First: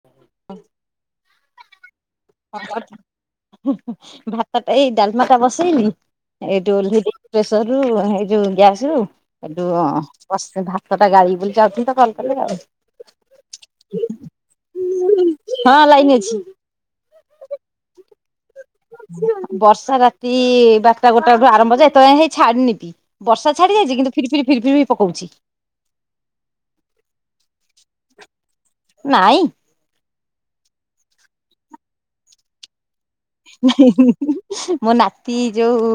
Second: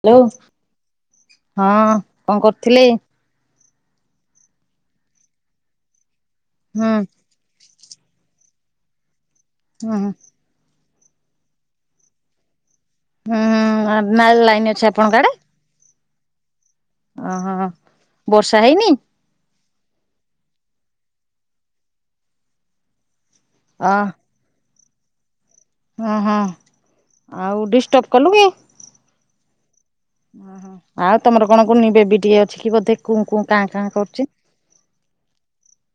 Hello ହଁ କଣ କରୁଥିଲେି ଭାତତା ଟା ଏଇ ଡ଼ାଲମାତା ବସେଇନି ଏଇ ହୁଁ ଓ୍ପେସର ର ଏଇ ଗ୍ୟାସ ର ଏୁ ଅ ହୁଁ ଭ ସେଟା ଗାଈ ବୁଲି ଯାଉଛନ୍ତି ତ କଲ କଲେ ଯାଉ ହୁଁ ନା ଲାଇନ୍‌ ଅଛି ଆପଣ ଙ୍କ ଆଡେ ଲାଇନ ହଁ ଅ ହୋ ବର୍ଷା ରାତି ବାରଟା ଗୋଟାଟୁ ଆରମ୍ଭ ଯେ ଏତଯାଇ ହେଇ ଛାଡିନିି ବର୍ଷା ଛାଡି ଯାଇଛି କିନ୍ତୁ ଫିର୍ ଫିରି ଫିରି ବି ପକାଉଛି ହ ହଁ ଆଉ ଡିଷ୍ଟର୍ବ କଲୁଣି ନାଇଁ ଆଉ ତମର କଣ କୁନି ବେବି ଟିଏ ଅଛି କି ବୋଧେ କୁଁ କୁଁ କାଁ କାଁ କରୁଛି ମୋ ନାତି ଯୋଉ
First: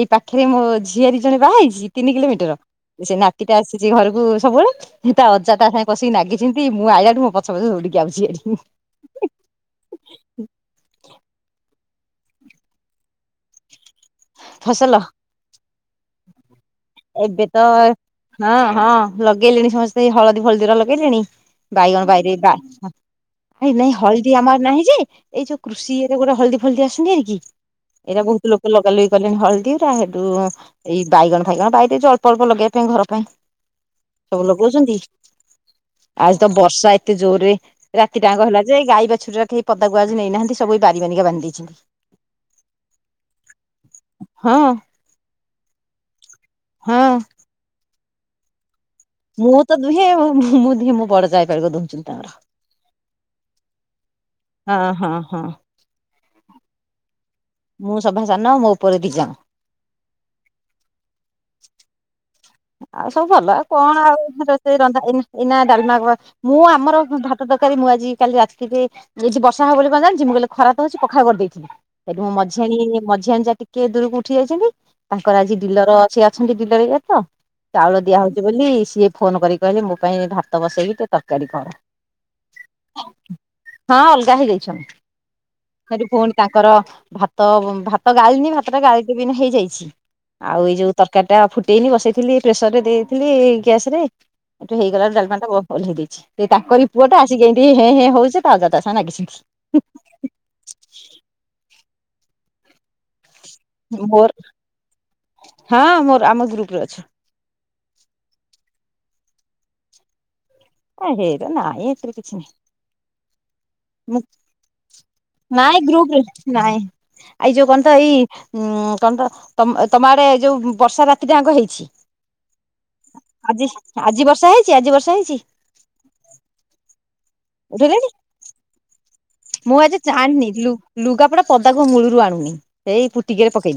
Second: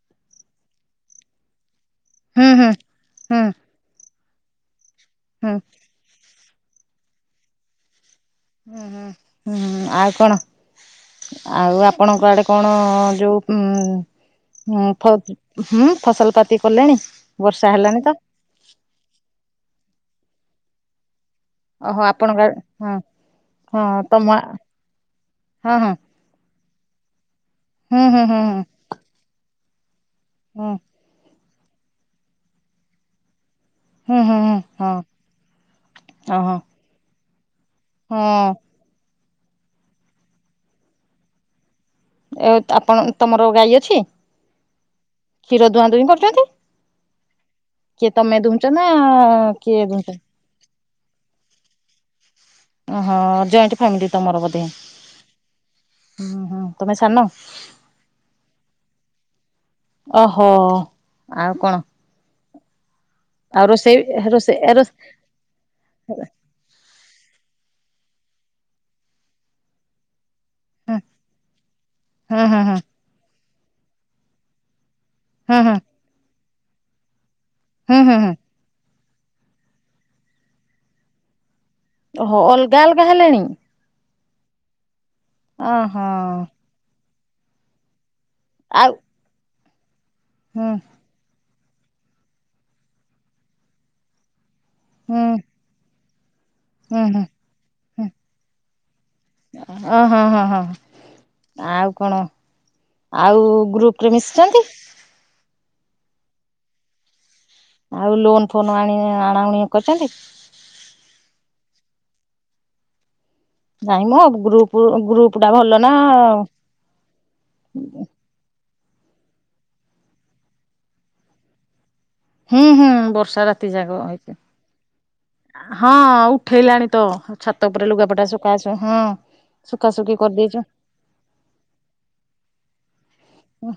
ଏଇ ପାଖରେ ମୋ ଝିଆରି ଜଣେ ବାହା ହେଇଛି ତିନି ହୁଁ କିଲୋମିଟର ହୁଁ ସେ ହୁଁ ନାତିଟା ଆସିଛି ଘରକୁ ସବୁବେଳେଇ ହୁଁ ଅଜା ତା ସାଙ୍ଗ ବସିକି ନାଗିଛନ୍ତି ମୁଁ ଆଇଲା ରୁ ମୋ ପଛେ ପଛେ ଦଉଡିକି ଆଉଛନ୍ତି ଆଉ କଣ ଆଉ ଆପଣ ଆପଣ କୁ ଆଡେ ହଁ ଫସଲ ହୁଁ ଫସଲ ପାତି କଲେଣି ଏବେ ତ ହଁ ହଁ ଲଗେଇଲେଣି ସମସ୍ତେ ହଳଦୀ ଫଳଦୀର ଲଗେଇଲେଣି ଓହୋ ବାଇଗଣ ବାଇରେ ଆପଣଙ୍କ ଆଡେ ହଁ ନାଇଁ ନାଇଁ ହଁ ତମ ହଳଦୀ ଆମର ନାହିଁ ଯେ ଏଇ ଯୋଉ ହଁ ହଁ କୃଷି ରେ ଗୋଟେ ହଳଦୀ ଫଳଦୀ ଆସନ୍ତି ଏହିରିକି ହୁଁ ହୁଁ ହୁଁ ହ ହଳଦୀରା ହେତୁ ଏଇ ବାଇଗଣ ଫାଇଗଣ ବାରି ଜଳପ ଅଳ୍ପ ଲଗେଇବା ପାଇଁ ଘର ପାଇଁ ହୁଁ ହୁଁ ସବୁ ହୁଁ ହଁ ଲଗାଉଛନ୍ତି ଆଜି ତ ଓହୋ ବର୍ଷା ଏତେ ଜୋର୍‌ ରେ ରାତି ଟାଙ୍କ ହଁ ହେଲା ଯେ ଗାଈ ବା ଛୁରୀରୋ କେହି ପଦାକୁ ଆଜି ନେଇନାହାନ୍ତି ସବୁ ବାରି କାନିକା ବାନ୍ଧି ଦେଇଛନ୍ତି ଏ ଆପଣ ତମର ଗାଈ ଅଛି ହଁ କ୍ଷୀର ଦୁଆଁ ଦୁଇଁ କରୁଛନ୍ତି ହଁ କିଏ ତୁମେ ଦୁଉଁଚ? ମୁଁ ତ ଦୁହେଁ ଆଉ, ମୁଁ ଦୁହେଁ ମୋ ବଡ ଯାଆ କହିବ ଦୁଉଁଚି ତାଙ୍କର। ଓହୋ। ଜଏଣ୍ଟ ଫ୍ୟାମିଲି ତମର ବୋଧେ? ହଁ ହଁ ହଁ ହୁଁ ତମେ ସାନ? ମୁଁ ସଭା ସାନ, ମୋ ଉପରେ ଦି ଜଣ। ଓହୋ। ଆଉ କଣ? ଆଉ ସବୁ ଭଲ। ଆଉ କଣ ରୋଷେଇ ଆଉ [unintelligible] ରୋଷେଇ ଏ ଏତେ ରୋଷେ ରନ୍ଧା ଏଇ ଏଇନା ଡାଲମା, ମୁଁ ଆମର ଭାଟ ତରକାରୀ ମୁଁ ଆଜି କାଲି ରାତିରେ ଯଦି ବର୍ଷା ହବ ବୋଲି କଣ ଜାଣିଛି ମୁଁ କହିଲି ଖରା ତ ହଉଛି ପଖାଳ କରିଦେଇଛି। ସେଇଠୁ ମୁଁ ହୁଁ ହୁଁ ହୁଁ ମଝିଆଣି ମଝିଆଣୀ ଯାଆ ଟିକେ ଦୂରକୁ ଉଠି ଯାଇଛନ୍ତି ତାଙ୍କର ଆଜି ହୁଁ ଡିଲର ସିଏ ଅଛନ୍ତି ଡିଲର ଇଏରେ ତ, ହୁଁ ହୁଁ ଚାଉଳ ହୁଁ ଦିଆ ହୁଁ ହଉଛି ବୋଲି ସିଏ ଫୋନ୍ କରିକି କହିଲେ, ମୋ ପାଇଁ ଭାତ ବସେଇକି ଟିକେ ତରକାରୀ କର। ହ ଅଲଗା ଅଲଗା ହେଲେଣି ହଁ ଅଲଗା ହେଇଯାଇଛନ୍ତି। ଓହୋ କହିଲି ଫୁଣି ତାଙ୍କର ଭାତ ଭା ଭାତ ଗାଳିିନି ଭାତଟା ଆଉ ଗାଳିି ଦେବି ଏଇନୁ ହେଇଯାଇଛି, ଆଉ ହୁଁ ଏଇ ଯୋଉ ତରକାରୀଟା ଫୁଟେଇନି ବସେଇଥିଲି ପ୍ରେସରରେ ଦେଇଥିଲି ଗ୍ୟାସରେ, ହେଇଠୁ ହେଇଗଲାଟା ହୁଁ ଡାଲମାଟା ବ-ବସେଇ ଦେଇଛି। ସେଇ ତାଙ୍କରି ହୁଁ ହୁଁ ପୁଅଟା, ଆସିକି ହେଇଟି ହେଁ ହୁଁ ହେଁ ହଉଛି, ତା ଅଜା ତା ସାଙ୍ଗରେ ନାଗିଛନ୍ତି। ଓ ହଁ ହଁ ହଁ ଆଉ କଣ, ଆଉ ଗ୍ରୁପରେ ମୋର ମିଶିଛନ୍ତି? ହଁ ମୋର ଆମ ଗ୍ରୁପରେ ଅଛି। ଆଉ ଲୋନ ଫୋନ ଆଣି ଆଣାଉଣି କରିଛନ୍ତି? ହ ହେଇରା ନାଇଁ ଏଥିରେ କିଛିିନାହିଁ। ହଁ ମୁଁ ନାଇଁ ନା ଗ୍ରୁପରେ ନାହିଁ। ନାଇଁ ଏଇ ଯୋଉ କଣ ତ ଏଇ ଉମ୍ କଣ ତ, ତମ୍ ତମ ଆଡେ ଯୋଉ ବର୍ଷା ରାତିଟା ଆଙ୍କ ହେଇଛି? ହୁଁ ହୁଁ ବର୍ଷା ରାତି ଆଜି, ଯାକ ଆଜି ହେଇଛି। ବର୍ଷା ହେଇଚି, ଆଜି ବର୍ଷା ହେଇଛି? ହଁ ଉଠେଇଲାଣି ତ। ଛାତ ଉପରେ ଉଠେଇଲେଣି ଲୁଗାପଟା ଶୁଖା ହେଇଛି ହଁ। ମୁଁ ଆଜି ଶୁଖାଶୁଖି ଚାଆଣନି, କରିଦେଇଛୁ। ଲୁ-ଲୁଗାପଟା ପଦାକୁ ମୂଳୁରୁ ଆଣୁନି। ସେଇ ପୁ ଉଁ,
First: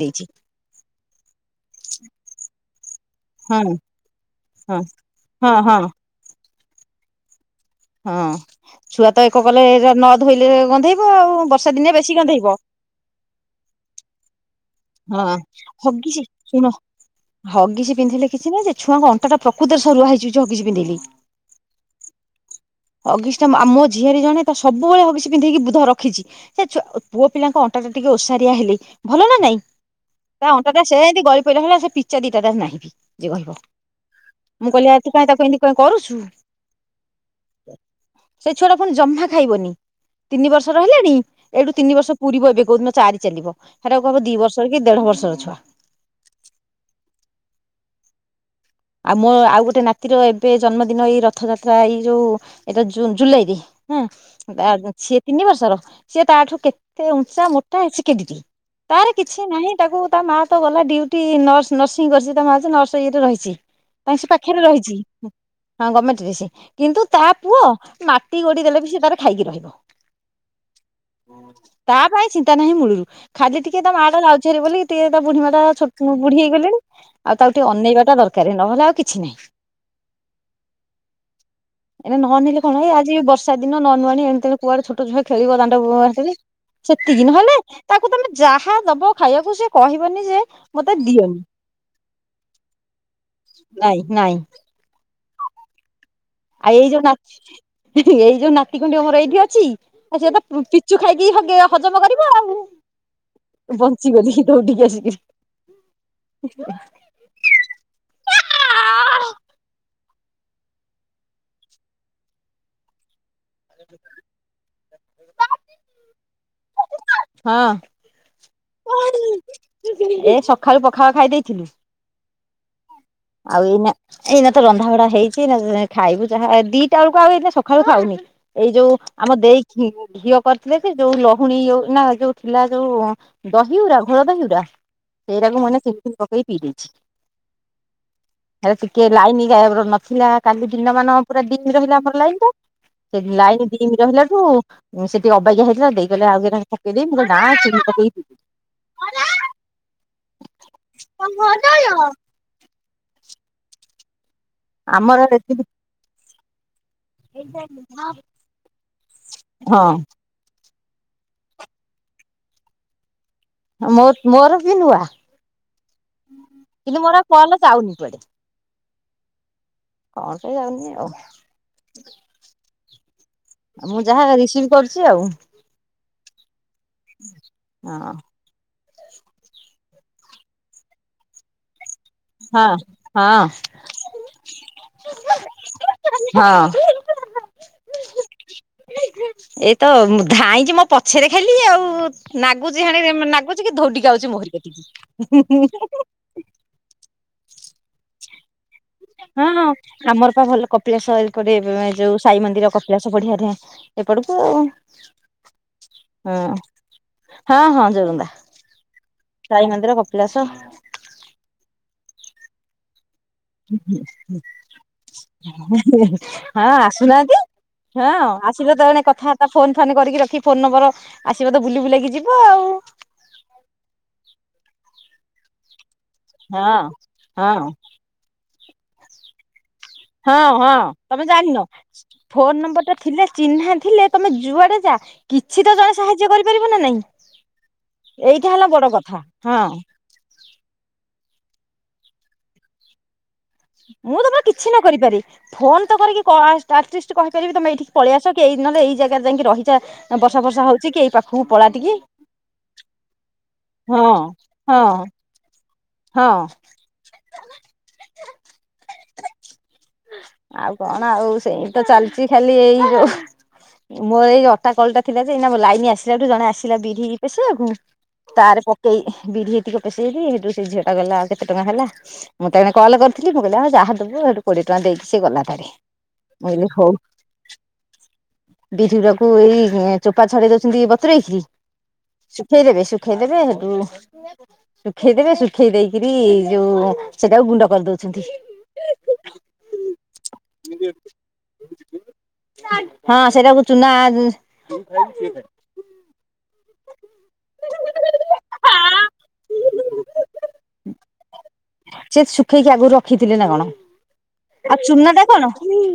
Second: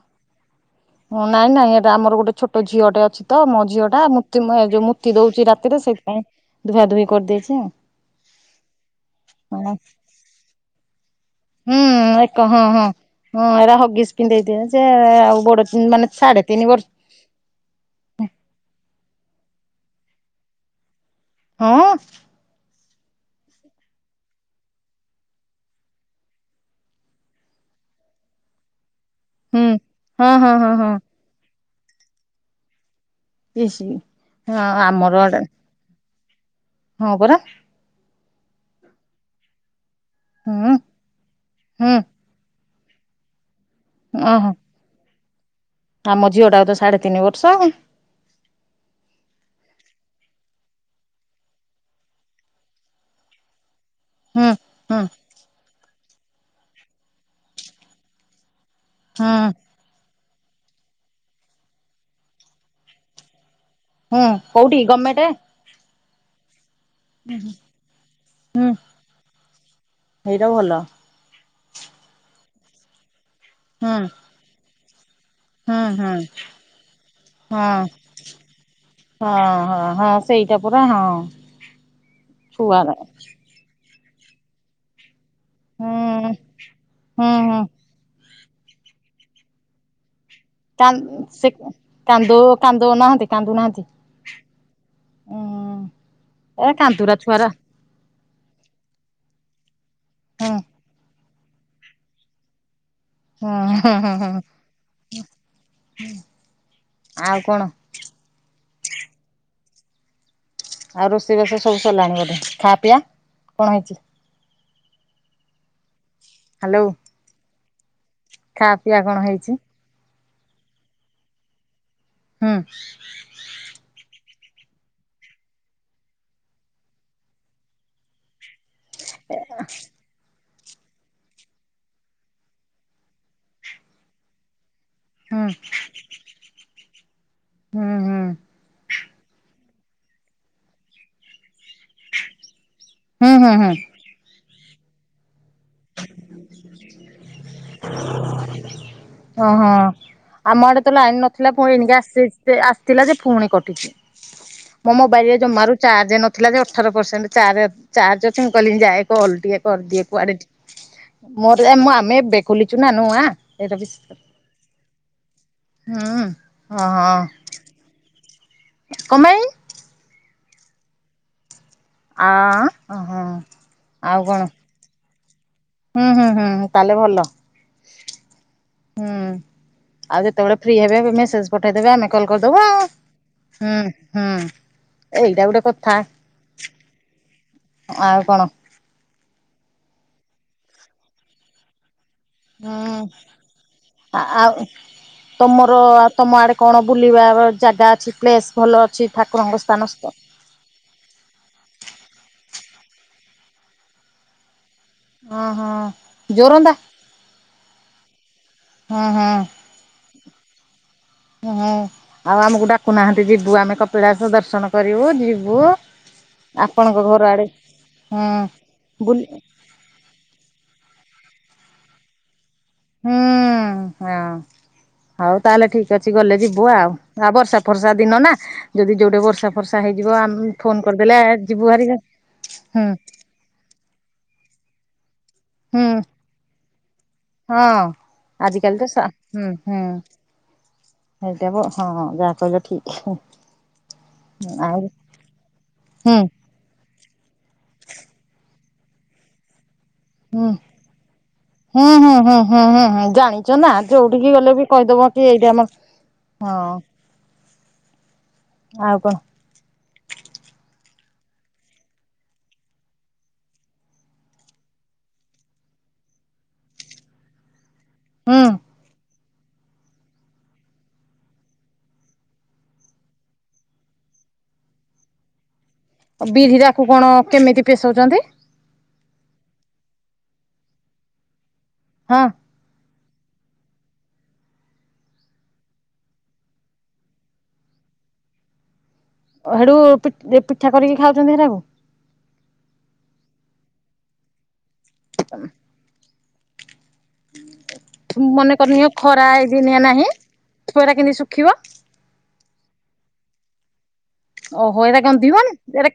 ନାଇଁ ନାଇଁ ଏଇଟା ଆମର ଗୋଟେ ଛୋଟ ଝିଅଟେ ଅଛି ତ, ହଁ ମୋ ଝିଅଟା ମୁଁ ତିମା ଯୋଉ ହଁ ମୁତି ଦଉଚି ହଁ ରାତିରେ, ହଁ। ସେଇଥିପାଇଁ ଧୁଆ ଧୁଇ କରିଦେଇଛି ଆଉ। ହଁ। ଛୁଆ ତ ଏକ କଲେ ନ ଧୋଇଲେ ଗନ୍ଧେଇବ ଆଉ। ବର୍ଷା ହୁଁ ଦିନେ ବେଶି ଏକ ଗନ୍ଧେଇବ। ହଁ ହଁ। ହଁ ଏଇରା ହଗିସ୍ ପିନ୍ଧେଇ ଦିଅ। ହଁ, ହଗିସ୍ ଶୁଣ। ବର୍ଷ ହଗିସି ପିନ୍ଧେଇଲେ କିଛି ନାହିଁ ଯେ, ଛୁଆଙ୍କ ଅଣ୍ଟାଟା ପ୍ରକୃତରେ ସରୁଆ ହେଇଯିବ ଯୋଉ ହଗିସି ପିନ୍ଧେଇଲେ। ହଁ। ହଗିସ୍ ଟା ଆ ମୋ ଝିଆରୀ ଜଣେ, ତ ସବୁବେଳେ ହଗିସ୍ ପିନ୍ଧେଇକି ବୁଧ ରଖିଛି। ସେ ଛୁଆ ପୁଅ ପିଲାଙ୍କ ଅଣ୍ଟା ଣ୍ଟା ଯେତିକି ଓସାରିଆ ହେଲେ ଭଲ ନା ନାଇଁ। ହୁଁ ହଁ ତା ହଁ ହଁ ଅଣ୍ଟାଟା ହଁ ସେନ୍ତି ଗଳି ପଇଲା ଭଳିଆ ସେ ପିଚା ଦିଟା ତାର ନାହିଁ। ଯଏ କହିବ, ଇସ୍ ହଁ ମୁଁ କହିଲି ଆ ତୁ ଆମର କାଇଁ ତାକୁ ଏମତି କାଇଁ କରୁଚୁ? ହଁ ପରା। ସେ ଛୁଆଟା ପୁଣି ଜମା ଖାଇବନି। ତିନି ହୁଁ ବର୍ଷର ହେଲାଣି, ଏଇଠୁ ହୁଁ। ତିନି ବର୍ଷ ପୂରିବ ଏବେ କୋଉଦିନ ଚାରି ଚାଲିବ। ହେଇରାକୁ ହବ ଦି ଓହୋ ବର୍ଷର କି ଦେଢ ବର୍ଷର ଛୁଆ। ଆମ ଝିଅଟାକୁ ତ ସାଢେ ତିନି ବର୍ଷ ଆଉ। ଆଉ ମୋ, ଆଉ ଗୋଟେ ନାତିର ଏବେ ଜନ୍ମଦିନ ଏଇ ରଥଯାତ୍ରା ଏଇ ଯୋଉ ଏଇ ତ ଜୁନ୍ ଜୁଲାଇରେ। ହଁ ତା ହୁଁ ସିଏ ତିନି ବର୍ଷର, ସିଏ ତା ଠୁ କେତେ ଉଞ୍ଚା ମୋଟା ଅଛି କେଡେଟିଏ। ତାର ହୁଁ କିଛି ନାହିଁ ତାକୁ, ତା ମାଆ ତ ଗଲା ଡ୍ୟୁଟି, ନର୍ସ ନର୍ସିଂ କରିଛି ତା ମାଆ ଯେ ନର୍ସ ଇଏରେ ରହିଛି। ପାଇଁ ହୁଁ ସେ ପାଖରେ କୋଉଠି ରହିଛି। ଗମେଣ୍ଟ ହଁ, ଗମେଣ୍ଟରେ ସିଏ। କିନ୍ତୁ ତା ପୁଅ, ମାଟି ଗୋଡି ହୁଁ ଦେଲେ ବି ସିଏ ତାର ଖାଇକି ରହିବ। ସେଇଟା ଭଲ ତା ପାଇଁ ଚିନ୍ତା ନାହିଁ ମୂଳୁରୁ। ଖାଲି ଟିକେ ତା ହୁଁ ମାଆଟା ଯାଉଛି ହାରି ବୋଲିକି ତା ବୁଢୀ ମାଆଟା ହୁଁ ହୁଁ ଛୋଟ ବୁଢୀ ହେଇଗଲେଣି, ଆଉ ତାକୁ ଟିକେ ଅନେଇବାଟା ଦର ହଁ-ହଁ-ହଁ, ସେଇଟା ପୁରା ହଁ। ଏଇରା ନ ଅନେଇଲେ କଣ, ଛୁଆର ଏ ଆଜି ବର୍ଷା ଦିନ ନୁଆନୂଆଣି ଏଣୁତେଣେ କୁଆଡେ ଛୋଟ ଛୁଆ ଖେଳିବ ହୁଁ ଦାଣ୍ଡଘାଟରେ ସେତିକି ହୁଁ ନହେଲେ ହୁଁ ତାକୁ ତମେ ଯାହା ଦବ ଖାଇବାକୁ ସେ କହିବନି ଯେ ମତେ କାନ୍ ଦିଅନି ସେ କାନ୍ଦଉ କାନ୍ଦଉ ନାହାନ୍ତି କାନ୍ଦୁ ନାହାନ୍ତି। ନାଇଁ ନାଇଁ ଉଁ ଏ ଆଉ ଏଇ ଯୋଉ ନା କାନ୍ଦୁରା ଛୁଆରା ଏଇ ଯୋଉ ନାତି ଖଣ୍ଡିକ ମୋର ଏଇଠି ଅଛି ଆ ସିଏତ ହୁଁ ପିଚୁ ଖାଇ କି ହଗେ ହଜମ କରିବ ଆଉ ହୁଁ ହୁଁ ହୁଁ ବଞ୍ଚିଗଲି ଦୌଡିକି ଆସିକି। ହୁଁ ଆଉ କଣ। ଆଉ ରୋଷେଇବାଷ ସବୁ ସରିଲାଣି ବୋଧେ ଖାଆ ପିଇଆ କଣ ହେଇଛି। ହାଲୋ। ହଁ। ଖାଆ ପିଆ କଣ ହେଇଛି? ଏ ସକାଳୁ ପଖାଳ ଖାଇ ଦେଇଥିଲୁ। ହୁଁ। ଆଉ ଏଇନା ଏଇନା ତ ରନ୍ଧା ବଢା ହେଇଛି ନା ଖାଇବୁ ଯାହା ଦିଟା ବେଳକୁ ଆଉ ଏଇ ସକାଳୁ ଖାଉନି ଏଇ ଯୋଉ ଆମ ଦେଇ ଇ ଘିଅ କରିଥିଲେ ସେ ଯୋଉ ଲହୁଣୀ ଯୋଉ ନା ଯୋଉ ଥିଲା ଯୋଉ ଦହି ଗୁରା ଘୋଳ ଦହିଗୁରା। ହୁଁ ସେଇରାକୁ ମାନେ ଚିନି ଫିନୀ ପକେଇକି ପିଦେଇଛି ହୁଁ ହୁଁ ହେରା ଟିକେ ଲାଇନି ନଥିଲା କାଲି ଦିନ ମାନ ପୁରା ଡିମି ରହିଲା ଆମର ଲାଇନି ଟା ସେ ହୁଁ ହୁଁ ଲାଇନ ହୁଁ ଡିମ ରହିଲା ରୁ ସେ ଟିକେ ଅ ଅବାଗିଆ ହେଇଥିଲା ଦେଇ କହିଲେ ଆଉ କେଇଟା ଖଣ୍ଡେ ପକେଇଦେ ମୁଁଁ କହିଲି ଚିନି ପକେଇ ପିଦେ। ଓହୋ। ଆମ ଆଡେ ତ ଲାଇନ ନଥିଲା ପୁଣି ଏଣିକି ଆସି ଆସିଥିଲା ଯେ ପୁଣି କଟିଛି। ମୋ ମୋର ମୋବାଇଲ ରେ ଜମାରୁ ଚାର୍ଜ ନଥିଲା ଯେ ଅ ଅଠର ପରସେଣ୍ଟ ଚାର ଚାର୍ଜ ଅଛି ମୁଁ କହିଲି ଯାଏ କଲ ଟିକେ କରିଦିଏ କୁଆଡ଼େ ଟି ମୋର ମୁଁ ଆମେ ଏବେ ଖୋଲିଚୁ ନା ନୁଆଁ। ମୋ ମୋର ବି ନୁଆ। ହୁଁ କିନ୍ତୁ ମୋର ଆଉ କଲ ଯାଉନି କୁଆଡେ। କ ପାଇଁ? କଣ ପାଇଁ ଯାଉନି ଆଉ। ଆ ଓହୋ। ମୁଁ ଆଉ ଯାହା କଣ ରିସିଭି କରୁଛି ଆଉ। ହୁଁ ହୁଁ ହୁଁ। ତାହେଲେ ଭଲ ହଁ। ହୁଁ ଆଉ ଯେତେବେଳେ ଫ୍ରି ହେବେ ମେସେଜ ପଠେଇଦବେ ଆମେ କଲ୍ କରିଦେବୁ ହଁ। ଆଉ। ହଁ ହୁଁ ହୁଁ ଏଇଟା ଗୋଟେ କଥା। ହଁ ଆଉ କଣ? ଏଇତ ଧାଇଁକି ମୋ ପଛରେ ଖାଲି ଆଉ। ନାଗୁଛି ହାଣେ ନାଗୁଛି କି ଧୌଡିକି ହୁଁ ଆ ଆଉଛି ଆ ମୋରି ଆଉ କତିକି। ତମର ତମ ଆଡେ କଣ ବୁଲିବା ଜାଗା ଅଛି ପ୍ଲେସ୍। ଭଲ ଅଛି ହଁ ଠାକୁରଙ୍କ ହଁ ସ୍ଥାନ ଆମର ପା ଭଲ କପିଳାସ କରେ ଏ ଯୋଉ ସାଇ ମନ୍ଦିର କ କପିଳାସ ବଢିଆ ଢ଼େ ଏପଟକୁ। ହଁ ହଁ ଜୋରନ୍ଦା ହଁ ହଁ ଜୋରନ୍ଦା ହଁ ସାଇ ମନ୍ଦିର କପିଳାସ। ହୁଁ ଆଉ ଆମକୁ ଡାକୁ ନା ଯିବୁ ଆମେ କପିଳାସ ଦର୍ଶନ କରିବୁ ଯିବୁ ହଁ ଆପଣଙ୍କ ଘର ଆସୁନାହାନ୍ତି ଆଡେ ହଁ ହୁଁ ଆସିବ ଏହିନେ ବୁଲି କଥାବାର୍ତା ଫୋନ ଫାନ କରିକି ରଖି ଫୋନ ନମ୍ବର ଆସିବ ତ ବୁଲି ବୁଲାକି ଯିବ ଆଉ। ହୁଁ ହଁ ହଉ ତାହେଲେ ଠିକ ଅଛି ଗଲେ ଯିବୁ ହଁ ଆଉ ଆଉ ବର୍ଷା ହଁ। ଫର୍ଷା ଦିନ ନା ଯଦି ଯୋଉଠି ବର୍ଷା ଫର୍ଷା ହେଇଯିବ ହଁ ଆମେ ହଁ ଫୋନ କ ତମେ ଜାଣିନ ଫୋନ ନମ୍ବର ଟା ଥିଲେ ଚିହ୍ନା ଥିଲେ ତମେ ଯୁଆଡେ ଯା। କିଛି ତ ହୁଁ ଜଣେ ସାହାଯ୍ୟ କରିପାରିବ ନା ନାଇଁ। ହଁ ଏଇଟା ହେଲା ଆଜିିକାଲି ବଡ ତ ସା କଥା ହୁଁ ହଁ ହୁଁ। ହେଇଟା ବ ହଁ ଯାହା କହିଲ ଠିକ। ମୁଁ ତମର କିଛି ଆଉ ନ କରିପାରେ ଫୋନ ତ ହୁଁ କରିକି କ ଆସ ଆଟଲିଷ୍ଟ ଚି କହିପାରିବି ତମେ ଏଇଠିକି ପଳିଆସ କି ଏଇ ନହେଲେ ଏଇ ଜାଗାରେ ଯାଇକି ରହି ହୁଁ ହୁଁ ଟିକେ ହୁଁ ହୁଁ ହୁଁ ହୁଁ ହୁଁ ଜାଣିଛ ନା ହଁ ଯୋଉଠିକି ଗଲେ ବି ହଁ କହିଦବ କି ଏଇଟାମ ହଁ। ଆଉ କଣ? ଆଉ କଣ ଆଉ ସେଇତ ଚାଲିଛି ଖାଲି ଏଇ ଯ ମୋର ଏଇ ଅଟା କଲ ଟା ଥିଲା ଯେ ଲାଇନ ଆସିଲାଠୁ ଜଣେ ଆସିଲା ବିରି ପେସେଇବାକୁ ହୁଁ ତାର ପକେଇ ବିରି ହେତିକ ପଶେଇଲି ହେଇଠୁ ସେ ଝିଅ ଟା କହି ଆଉ କେତେ ଟଙ୍କା ହେଲା? ମୁଁ ତ ଏଣେ କଲ କରିଥିଲି। ମୁ କହିଲି ହଉ ଯାହା ଦବୁ। ହେଠୁ କୋଡ଼ିଏ ଟଙ୍କା ଦେଇକି ସେ ଗଲା ତାରି। ବିରିରାକୁ କଣ କେମିତି ପେସଉଛନ୍ତି? ବିରିରାକୁ ଏଇ ଚୋପା ଛଡେଇ ଦଉଛନ୍ତି ବତୁରେଇକି ହଁ ଶୁଖେଇ ଦେବେ ସୁଖ ଖେଇଦବେ ହେଠୁ ଶୁଖେଇ ଦେବେ ଶୁଖେଇ ଦେଇକିରି ଯଉ ସେଟାକୁ ଗୁଣ୍ଡ କରିଦଉଛନ୍ତି। ହେଡୁ ପି ପିଠା କରିକି ଖାଉଛନ୍ତି ହେରାକୁ? ହଁ ସେରାକୁ ଚୁନା ମନେକରି ନିଅ ଖରା ଏଇ ଦିନିଆ ନାହିଁ। ଏରା କେମିତି ଶୁଖିବ? ସେ ଶୁଖେଇକି ଆଗରୁ ରଖିଥିଲେ ନା କଣ? ଆଉ ଓହୋ ଏରା ଚୁନା ଟା କଣ ଗନ୍ଧିବନି ଏରା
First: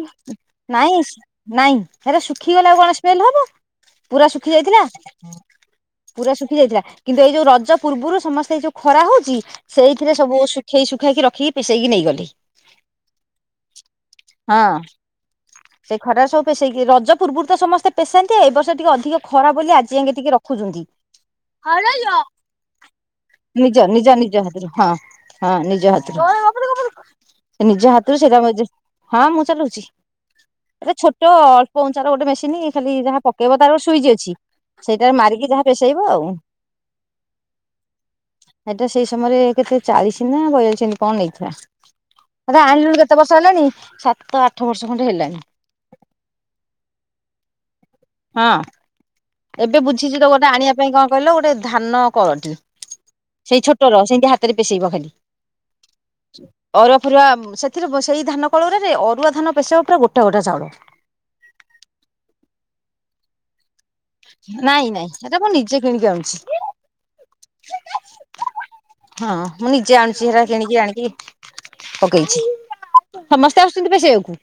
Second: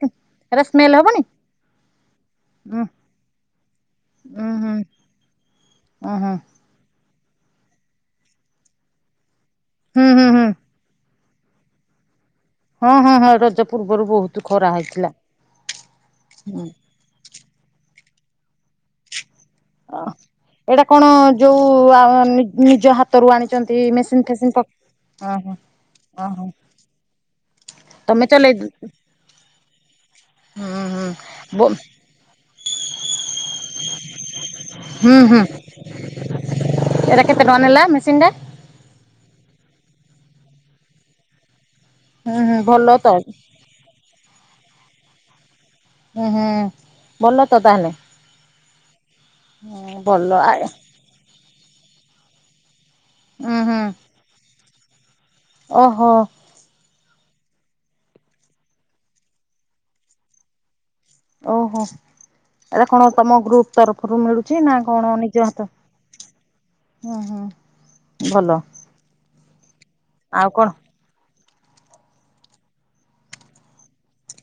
ଏରା ସ୍ମେଲ ନାଇଁ ହବନି ନାଇଁ ହେରା ଶୁଖିଗଲେ ଆଉ କଣ ସ୍ମେଲ୍ ହବ୍ ହଁ ପୁରା ଶୁଖି ଯାଇଥିଲା ଉଁ ପୁରା ହୁଁ ଶୁଖି ଯାଇଥିଲା। କିନ୍ତୁ ଏଇ ଯୋଉ ରଜ ପୂର୍ବରୁ ସମସ୍ତେ ଏଇ ଯୋଉ ଖରା ହଉଛି ହୁଁ ସେଇଥିରେ ହୁଁ ସବୁ ହୁଁ ଶୁଖେଇ ଶୁଖାକି ରଖ ଖି ପେସେଇକି ନେଇଗଲି। ହଁ ହଁ ହଁ। ରଜ ପୂର୍ବରୁ ବହୁତ ହଁ ଖରା ସେ ଖରାରେ ସବୁ ପେସେଇକି ହେଇଥିଲା। ରଜ ପୂର୍ବରୁ ତ ସମସ୍ତେ ପେସାନ୍ତି ଏ ବର୍ଷ ଟିକେ ଅଧିକ ଖରା ବୋଲି ଆଜି ଆଙ୍କେ ଟିକେ ଏଇଟା ରଖୁଛନ୍ତି। କଣ ଯୋଉ ଆ ନିଜ ହାତରୁ ଆଣିଛନ୍ତି ନିଜ ନିଜ ମେସିନ ନିଜ ଫେସିନ ପ ହାତରୁ ହଁ ଓହୋ ହଁ ନିଜ ଓହୋ ହାତରୁ ନିଜ ହାତ ତମେ ଚଲେଇ [unintelligible] ମୁଁ ଚାଲୁଛି। ହୁଁ ଏଟା ହୁଁ ଛୋଟ ବୋ ଅଳ୍ପ ଉଞ୍ଚା ର ଗୋଟେ ମେସିନ ଖାଲି ଯାହା ପକେଇବ ତାର ଗୋଟ ସୁଇଚ ଅଛି। ସେଇଟାରେ ମାରିକି ଯାହା ପେଶେଇବ ଆଉ। ଏରା କେତେ ଟଙ୍କା? ନେଲା ମେସିନ ଟା ଏଟା ସେଇ ସମୟରେ କେତେ ଚାଳିଶ ନା ବୟାଳିସ ଏନ୍ତି କଣ ନେ। ହୁଁ ହୁଁ ଭଲ। ତ କେତେ ବର୍ଷ ହେଲାଣି? ସାତ ଆଠ ବର୍ଷ ଖଣ୍ଡେ ହେଲାଣି। ହୁଁ ହୁଁ ଭଲ ତ ତାହାଲେ। ହଁ ଏବେ ବୁଝିଚି ତ ଭଲ ଗୋଟେ ଆ ଆଣିବା ପାଇଁ କଣ କହିଲ ଗୋଟେ ଧାନ କଳଟିଏ। ଉୁଁ ସେଇ ହୁଁ ଛୋଟର ସେମିତି ହାତରେ ପେଷେଇବ ଖାଲି। ଓହୋ। ଫୁରୁଆ ସେଥିରେ ବ ସେଇ ଧାନ କଳ ଗୁରାରେ ଅରୁଆ ଧାନ ପେସେଇବ ପୁରା ଗୋଟା ଗୋଟା ଚାଉଳ। ଓହୋ ଏରା କଣ ତମ ଗ୍ରୁପ ତରଫରୁ ମିଳୁଛି ନା ନାଇଁ ନାଇଁ କଣ ସେଟା ନିଜ ମୁଁ ହାତ? ନିଜେ କିଣିକି ଆଣୁଛି ହୁ ହୋ। ଭଲ। ହଁ ମୁଁ ନିଜେ ଆଣୁଛି ହେରା ଆଉ କଣ କିଣିକି ଆଣିକି ପକେଇଛି। ସମସ୍ତେ ଆସୁଛନ୍ତି ପେସେଇବାକୁ?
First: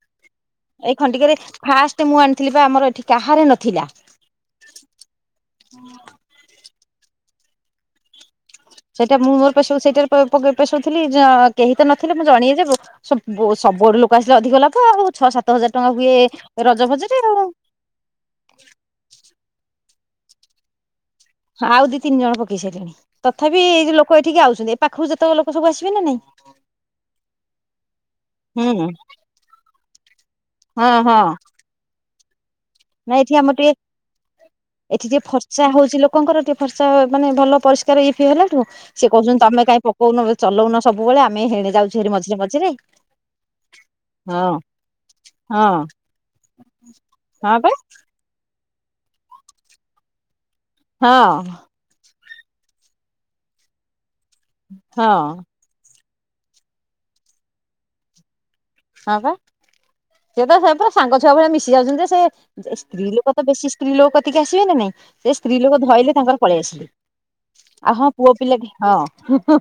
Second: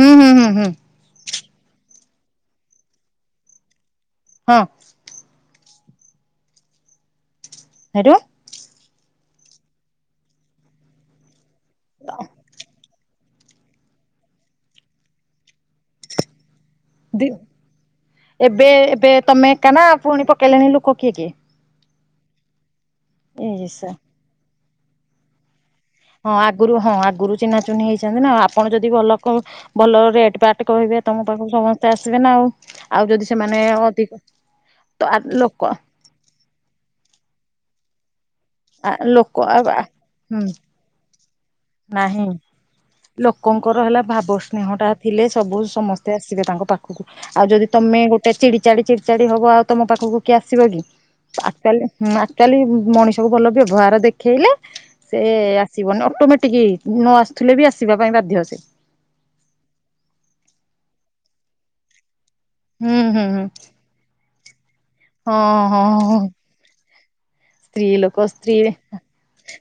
ହୁଁ ହୁଁ ହୁଁ ହୁଁ। ଏଇ ଖଣ୍ଡିକରେ ଫାଷ୍ଟ ମୁଁ ଆଣିଥିଲି ବା ଆମର ଏଠି କାହାର ନଥିଲା। ହଁ। ହୁଁ ହେଟୁ? ସେଇଟା ମୁଁ ମୋର ପେଶୋଊ ପେଶଥିଲି କେହି ତ ନଥିଲେ ମୁଁ ଜଣେଇ ସବୁ ସବୁଆଡୁ ଲୋକ ଆସିଲେ ଅଧିକ ଲାଭ ଆଉ। ଛଅ ସାତ ହଜାର ଟଙ୍କା ହୁଏ ରଜ ଫଜରେ ଦି ଆଉ ଏବେ ଏବେ ତମେ ଏକା ନା ପୁଣି ପକେଇଲେଣି ଲୁକ କିଏ କିଏ? ଆଉ ଦି ତିନି ଜଣ ପକେଇ ସାଇଲେଣି। ତଥାପି ଏ ଏଇସା ଯଉ ଲୋକ ଏଠିକି ଆଉସନ୍ତି। ଏ ପାଖରୁ ଯେତେକ ଲୋକ ସବୁ ଆସିବେ। ନା ନାଇଁ ହଁ, ଆଗରୁ ହଁ, ଆଗରୁ ଚିହ୍ନା ଚୁହ୍ନି ହେଇଛନ୍ତି ନା, ଆପଣ ହୁଁ ଯଦି ଭଲ କ ଭଲ ରେଟ୍ ବାଟ ହଁ କହିବେ। ହଁ ତମ ପାଖକୁ ସମସ୍ତେ ଆସିବେ ନା ଆଉ। ଆଉ, ନାଇଁ ଯଦି ଏଠି ଆମର ସେମାନେ ଟିକେ ଅଧିକ ତ ଏଠି ଆ ଟିକେ ଲୋକ ଫର୍ଚା ହଉଛି, ଲୋକଙ୍କର ଟିକେ ଫର୍ଚା ମାନେ ଭଲ ପରିଷ୍କ ତାର ଇଏଫିଏ ହେଲାଠୁ ଆ ସେ ଲୋକ କହୁଛନ୍ତି, ଆଉ ତମେ ଆ କାହିଁ ପକଉନ ହୁଁ ଚଲଉନ ସବୁବେଳେ, ଆମେ ହେଣେ ଯାଉଛୁ ହାରି ନାହିଁ ମଝିରେ ମଝିରେ। ଲୋକଙ୍କର ହେଲା ଭାବ ହଁ ସ୍ନେହ ଟା ଥିଲେ, ସବୁ ହଁ ସମସ୍ତେ ଆସିବେ ତାଙ୍କ ପାଖକୁ। ଆଉ, ହଁ ଯଦି ବା ତମେ ଗୋଟେ ଚିଡି ଚାଡି ଚିଡିଚାଡି ହବ। ଆଉ ତମ ପାଖକୁ କି୍ୟାସ ଆସିବକି ହଁ ଆକ୍ଚୁଆଲି ହୁଁ ଆକ୍ଚୁଆଲି ମଣିଷକୁ ଭଲ ବ୍ୟବହାର ଦେଖ୍ ଖେଳିଲେ, ହଁ ସେ ଆସିବନି ଅଟୋମେଟିକ୍ ନ ଆସୁଥିଲେ ବି ଆସିବା ପାଇଁ ବାଧ୍ୟ ସେ। ହଁ, ବା ସିଏ ତ ସେ ପୁରା ସାଙ୍ଗ ଛୁଆ ଭଳିଆ ମିଶି ଯାଉଛନ୍ତି। ସେ ହୁଁ ସ୍ତ୍ରୀ ହୁଁ ଲୋକ ତ ହୁଁ। ବେଶୀ ସ୍ତ୍ରୀ ଲୋକ କତିକି ଆସିବେ ନା ନାଇଁ! ସେ ହଁ ସ୍ତ୍ରୀ ଲୋକ ଧଇଲେ ତାଙ୍କର ପଳେଇ ଆସିଲେ। ହଁ [inaudible] ଆଉ ସ୍ତ୍ରୀ ଲୋକ ପୁଅ ସ୍ତ୍ରୀ, ପିଲା ହଁ ହ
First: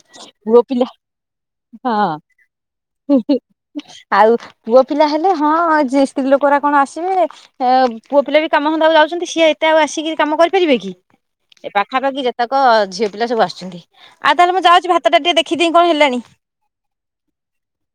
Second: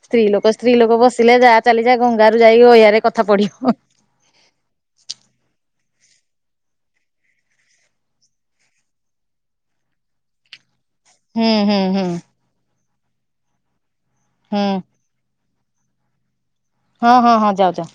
ସ୍ତ୍ରୀ ଲୋକ ପୁଅ ସ୍ତ୍ରୀ ପିଲା ଲୋକ ବସିଲେ, ଯା ଚାଲିଯା ଗଙ୍ଗାରୁ ଯାଇ ଗୟାରେ। ହୁଁ ହୁଁ ଆଉ ପୁଅ ପିଲା ହେଲେ ହଁ। ହଁ, ଯିଏ ସ୍ତ୍ରୀ ଲୋକରା କଣ ଆସିବେ, ପୁଅ ପିଲା ବି କାମ ଧନ୍ଦାକୁ ଯାଉଛନ୍ତି ସିଏ ଏତେ ଆଉ ଆସିକି କାମ କରିପାରିବେ କି? ହୁଁ ସେ ହୁଁ ହୁଁ ପାଖାପାଖି ଯେତେକ ଝିଅ ପିଲା ସବୁ ଆସୁଛନ୍ତି। ଆଉ ତାହେଲେ ହୁଁ ମୁଁ ଯାଉଛି, ଭାତ ଟା ଟିକେ ଦେଖ୍ ଖିଦେଇ କଣ ହେଲାଣି? ହଁ ହଁ ହଁ ଯାଅ ଯା।